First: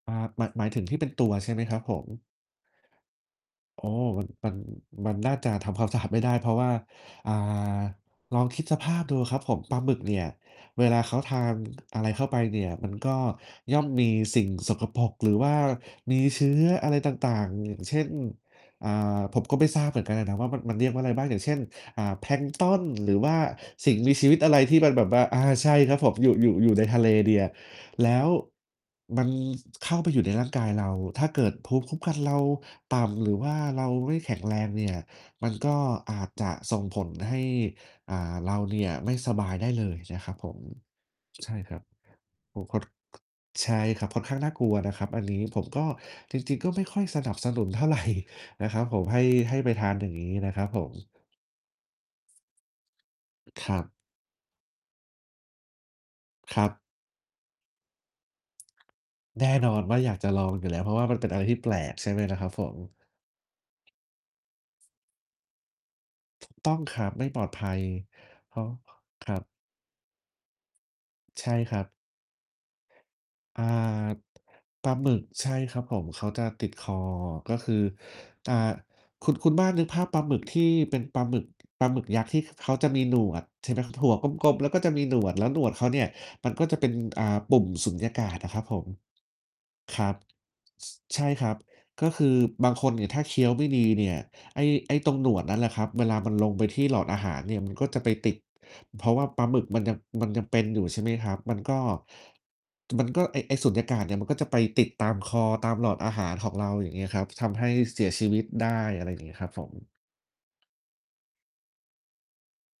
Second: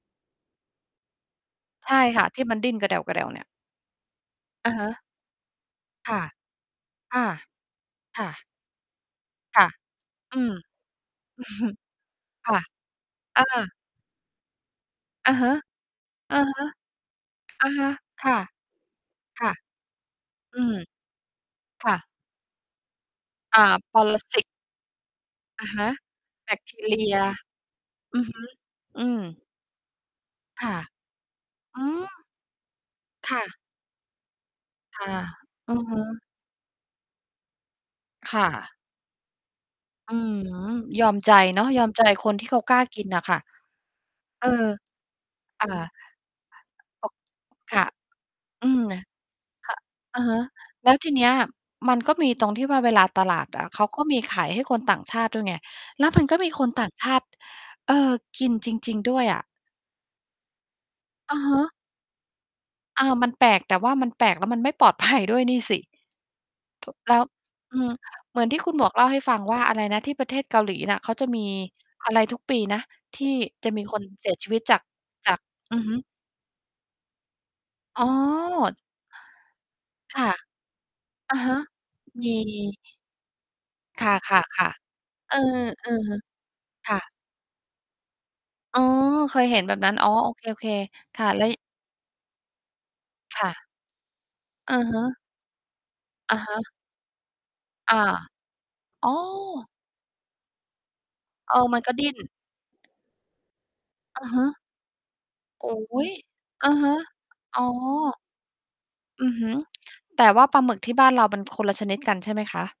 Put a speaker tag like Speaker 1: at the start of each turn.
Speaker 1: อ่า หมาย หมายถึงที่เป็นตัวใช่ไหมครับ
Speaker 2: ใ
Speaker 1: ผ
Speaker 2: ช่
Speaker 1: ม?
Speaker 2: ค่ะ ที่มันดิ้นกระแด่ว ๆ เนี่ย
Speaker 1: โอ้ มัน มัน
Speaker 2: อะฮะ
Speaker 1: มันน่าจะทำความสะอาด
Speaker 2: ค
Speaker 1: ไม
Speaker 2: ่
Speaker 1: ่
Speaker 2: ะ
Speaker 1: ได้ เพราะว่า
Speaker 2: ค่ะ
Speaker 1: อ่า
Speaker 2: ค่
Speaker 1: ลอ
Speaker 2: ะ
Speaker 1: งคิดสภาพดูครับผ
Speaker 2: ค
Speaker 1: ม
Speaker 2: ่ะ
Speaker 1: ปลาหมึกเนี่ย
Speaker 2: อืม
Speaker 1: เวลาเขาทานอะไรเข้าไป
Speaker 2: ค่
Speaker 1: เน
Speaker 2: ะ
Speaker 1: ี่ย มันก็
Speaker 2: เออ
Speaker 1: ย่อมมีสิ่งสกปรก ห
Speaker 2: อ
Speaker 1: ร
Speaker 2: ะ
Speaker 1: ือ
Speaker 2: ฮ
Speaker 1: ว
Speaker 2: ะ
Speaker 1: ่ามี
Speaker 2: อื
Speaker 1: เ
Speaker 2: อ
Speaker 1: ชื
Speaker 2: ฮ
Speaker 1: ้
Speaker 2: ึ
Speaker 1: ออะไรต่าง
Speaker 2: อ
Speaker 1: ๆ
Speaker 2: ะ
Speaker 1: อย่า
Speaker 2: ฮ
Speaker 1: ง
Speaker 2: ะ
Speaker 1: เช่น
Speaker 2: ค่ะ
Speaker 1: อ่า ผ
Speaker 2: ค
Speaker 1: ม
Speaker 2: ่ะ
Speaker 1: ก็ไม่ทราบเหมือนกันอะนะว่า
Speaker 2: อ
Speaker 1: ม
Speaker 2: ื
Speaker 1: ัน ม
Speaker 2: ม
Speaker 1: ันเรียกว่าอะไรบ้าง อย่างเช่น
Speaker 2: ค่
Speaker 1: อ่า
Speaker 2: ะ
Speaker 1: แพลงก์ตอน หรือว่า
Speaker 2: อ่า
Speaker 1: สิ่ง
Speaker 2: ป
Speaker 1: ม
Speaker 2: ร
Speaker 1: ีชีวิ
Speaker 2: ส
Speaker 1: ต
Speaker 2: ิต
Speaker 1: อะไรที่มันแบบว่า อา
Speaker 2: อ
Speaker 1: ใช
Speaker 2: ะ
Speaker 1: ่
Speaker 2: ฮะ
Speaker 1: ครับผม อยู่ อย
Speaker 2: แ
Speaker 1: ู
Speaker 2: บ
Speaker 1: ่
Speaker 2: ค
Speaker 1: อยู
Speaker 2: ท
Speaker 1: ่
Speaker 2: ี
Speaker 1: ใน
Speaker 2: เร
Speaker 1: ท
Speaker 2: ี
Speaker 1: ะเล
Speaker 2: ย
Speaker 1: ดีอะ แล้
Speaker 2: อือ
Speaker 1: ว
Speaker 2: ฮึ อืม
Speaker 1: มันเข้าไปอยู่ในร่างก
Speaker 2: ค
Speaker 1: าย
Speaker 2: ่ะ
Speaker 1: เรา ถ้าเกิดภู
Speaker 2: อ
Speaker 1: ม
Speaker 2: ื
Speaker 1: ิคุ้ม
Speaker 2: ม
Speaker 1: กันเราต่ำ หร
Speaker 2: ค
Speaker 1: ือ
Speaker 2: ่
Speaker 1: ว่
Speaker 2: ะ
Speaker 1: าเราไม่แข็งแรง เนี่ย
Speaker 2: ค่ะ
Speaker 1: มันก
Speaker 2: อื
Speaker 1: ็
Speaker 2: อฮึ
Speaker 1: อาจจะส่งผลให้ อ่า
Speaker 2: ค่
Speaker 1: เรา
Speaker 2: ะ
Speaker 1: เนี่ยไม่สบายได้เลย
Speaker 2: อื้
Speaker 1: น
Speaker 2: อ
Speaker 1: ะครับผ
Speaker 2: ฮื
Speaker 1: ม
Speaker 2: อ ยอมใจ
Speaker 1: ใช่
Speaker 2: เนาะ
Speaker 1: ครั
Speaker 2: ย
Speaker 1: บ
Speaker 2: อมใจคนที่
Speaker 1: โ
Speaker 2: เข
Speaker 1: อ้
Speaker 2: า
Speaker 1: โฮ
Speaker 2: ก
Speaker 1: ค
Speaker 2: ล้า
Speaker 1: ด
Speaker 2: กินน่ะค่ะ
Speaker 1: ใช่ครับ ค่อนข้าง
Speaker 2: เอ
Speaker 1: น
Speaker 2: อ
Speaker 1: ่ากลัวนะครับอันนี้ ผ
Speaker 2: อ่า
Speaker 1: มก็ จริง ๆ ก็ไม่ค่อย
Speaker 2: โอ้
Speaker 1: สนับสนุน
Speaker 2: ค
Speaker 1: เท
Speaker 2: ่
Speaker 1: ่
Speaker 2: ะ
Speaker 1: าไร น
Speaker 2: อ
Speaker 1: ะ
Speaker 2: ื
Speaker 1: คร
Speaker 2: ม
Speaker 1: ับ
Speaker 2: น
Speaker 1: ผ
Speaker 2: ่ะ
Speaker 1: ม ให้ ให้ไ
Speaker 2: ค
Speaker 1: ป
Speaker 2: ่ะ
Speaker 1: ทานอย่าง
Speaker 2: อะ
Speaker 1: งี
Speaker 2: ฮ
Speaker 1: ้
Speaker 2: ะ
Speaker 1: นะครับผ
Speaker 2: แล้ว
Speaker 1: ม
Speaker 2: ทีนี้อะ มันก็มีตรงที่ว่าเวลาตลาดอ
Speaker 1: ค
Speaker 2: ะ
Speaker 1: ร
Speaker 2: เ
Speaker 1: ั
Speaker 2: ขา
Speaker 1: บ
Speaker 2: ก็มีขายให้คนต่างชาติด้วยไง แล้วมันก็มี
Speaker 1: ค
Speaker 2: ค
Speaker 1: รั
Speaker 2: น
Speaker 1: บ
Speaker 2: ต่างชาติ เอ่อ กินจริง ๆ ด้วยอะ
Speaker 1: แน่นอนว่าอยากจะลองอยู่แล้ว เพราะว่ามันเป็น
Speaker 2: อ
Speaker 1: อะ
Speaker 2: ะ
Speaker 1: ไร
Speaker 2: ฮ
Speaker 1: ที่แป
Speaker 2: ะ
Speaker 1: ลก ใช่ไหมล่ะครับผม
Speaker 2: อา มันแปลก แต่ว่ามันแปลกแล้วมันไม่ปลอด ภัย ด้วยนี่สิ
Speaker 1: ถูกต้อง
Speaker 2: ถู
Speaker 1: ค
Speaker 2: ก
Speaker 1: รั
Speaker 2: แ
Speaker 1: บ
Speaker 2: ล้
Speaker 1: ไ
Speaker 2: ว
Speaker 1: ม่ปลอดภั
Speaker 2: อื
Speaker 1: ย
Speaker 2: ม เหมือนท
Speaker 1: ต
Speaker 2: ี่
Speaker 1: ้อ
Speaker 2: คุ
Speaker 1: ง
Speaker 2: ณหมวกเล่าให้
Speaker 1: ค
Speaker 2: ฟ
Speaker 1: ร
Speaker 2: ั
Speaker 1: ั
Speaker 2: ง
Speaker 1: บ
Speaker 2: ว่า อะไรนะ ที่ประเทศเกาหลีน่ะ เขาจะมี
Speaker 1: ใช่ครับ
Speaker 2: อะไรทุกปีนะ ที่
Speaker 1: อ่า
Speaker 2: จะมี คนเสียชีวิตจาก
Speaker 1: ปลาหมึก
Speaker 2: จาก
Speaker 1: ใช่
Speaker 2: อ
Speaker 1: ค
Speaker 2: ื
Speaker 1: รั
Speaker 2: อ
Speaker 1: บ
Speaker 2: ฮ
Speaker 1: ผ
Speaker 2: ึ
Speaker 1: ม เขาจะติดคอ ก็คือ
Speaker 2: อ๋
Speaker 1: อ่า
Speaker 2: อ
Speaker 1: คุณ คุณบ้านนึกภาพ
Speaker 2: ค
Speaker 1: ปลา
Speaker 2: ่
Speaker 1: ห
Speaker 2: ะ
Speaker 1: มึกที่เป็นปลาห
Speaker 2: อ
Speaker 1: ม
Speaker 2: ะ
Speaker 1: ึก
Speaker 2: ฮะ
Speaker 1: ปลาหมึกยั
Speaker 2: ม
Speaker 1: กษ์
Speaker 2: ี
Speaker 1: ที่เขาจะมีหนวด ใช่ไหมครับ
Speaker 2: ค
Speaker 1: หัวกลม ๆ แล้
Speaker 2: ่ะ
Speaker 1: วก็จะ
Speaker 2: ๆ
Speaker 1: มีหนว
Speaker 2: ๆ เอ
Speaker 1: ด
Speaker 2: อ
Speaker 1: แล้วหนวดเข
Speaker 2: อ
Speaker 1: า
Speaker 2: ะ
Speaker 1: เนี่ย
Speaker 2: ฮะ
Speaker 1: มันก็จะเป็
Speaker 2: ค
Speaker 1: น
Speaker 2: ่ะ
Speaker 1: อ่า ปุ่มสูญญากาศน่ะครับผ
Speaker 2: อ๋อ
Speaker 1: ม
Speaker 2: เคยเห็นแบบนั้น
Speaker 1: คร
Speaker 2: อ๋
Speaker 1: ั
Speaker 2: อ
Speaker 1: บ
Speaker 2: โอเค
Speaker 1: ช
Speaker 2: ๆ ค
Speaker 1: ใช
Speaker 2: ่
Speaker 1: ่
Speaker 2: ะ แ
Speaker 1: ค
Speaker 2: ล้
Speaker 1: ร
Speaker 2: ว
Speaker 1: ั
Speaker 2: ย
Speaker 1: บ ก็คือบางคนเนี่ยถ้าเค
Speaker 2: ค
Speaker 1: ี้ย
Speaker 2: ่
Speaker 1: วไ
Speaker 2: ะ
Speaker 1: ม่ดีเนี่ย ไอ้
Speaker 2: อือ
Speaker 1: ไอ
Speaker 2: ฮ
Speaker 1: ้ตร
Speaker 2: ึ
Speaker 1: งหนวดนั่นแหละครับ เวลามั
Speaker 2: อ
Speaker 1: น
Speaker 2: ะ
Speaker 1: ล
Speaker 2: ฮ
Speaker 1: งไ
Speaker 2: ะ
Speaker 1: ปที่หลอดอาหารเนี่ยมันก็
Speaker 2: อ
Speaker 1: จะ
Speaker 2: า
Speaker 1: ไปติด เพ
Speaker 2: อ๋
Speaker 1: รา
Speaker 2: อ
Speaker 1: ะว่าปลาหมึกมันยัง มันยังเป็นอยู่ ใช่ไหมครับ ม
Speaker 2: เอ
Speaker 1: ั
Speaker 2: อ
Speaker 1: นก็
Speaker 2: มันก็ดิ้น
Speaker 1: จ มันก็ไอ้ ไอ้สูญญากาศเนี่ย
Speaker 2: อ
Speaker 1: มั
Speaker 2: ะ
Speaker 1: นก็
Speaker 2: ฮ
Speaker 1: จะ
Speaker 2: ะ
Speaker 1: ไปติดตามคอ
Speaker 2: อ
Speaker 1: ต
Speaker 2: ุ
Speaker 1: า
Speaker 2: ๊
Speaker 1: มหลอดอ
Speaker 2: ย
Speaker 1: าหารของเ
Speaker 2: อ
Speaker 1: รา
Speaker 2: ะ
Speaker 1: อ
Speaker 2: ฮ
Speaker 1: ย่า
Speaker 2: ะ
Speaker 1: งเงี้ยครับ ท
Speaker 2: อ๋
Speaker 1: ำใ
Speaker 2: อ
Speaker 1: ห้เสียชีวิตได้ อะไรอย่า
Speaker 2: อ
Speaker 1: ง
Speaker 2: ื
Speaker 1: งี้
Speaker 2: อฮ
Speaker 1: คร
Speaker 2: ึ
Speaker 1: ับผม
Speaker 2: แต่ว่าปลาหมึกที่บ้านเรามันคนละชนิดกันใช่ไหมคะ?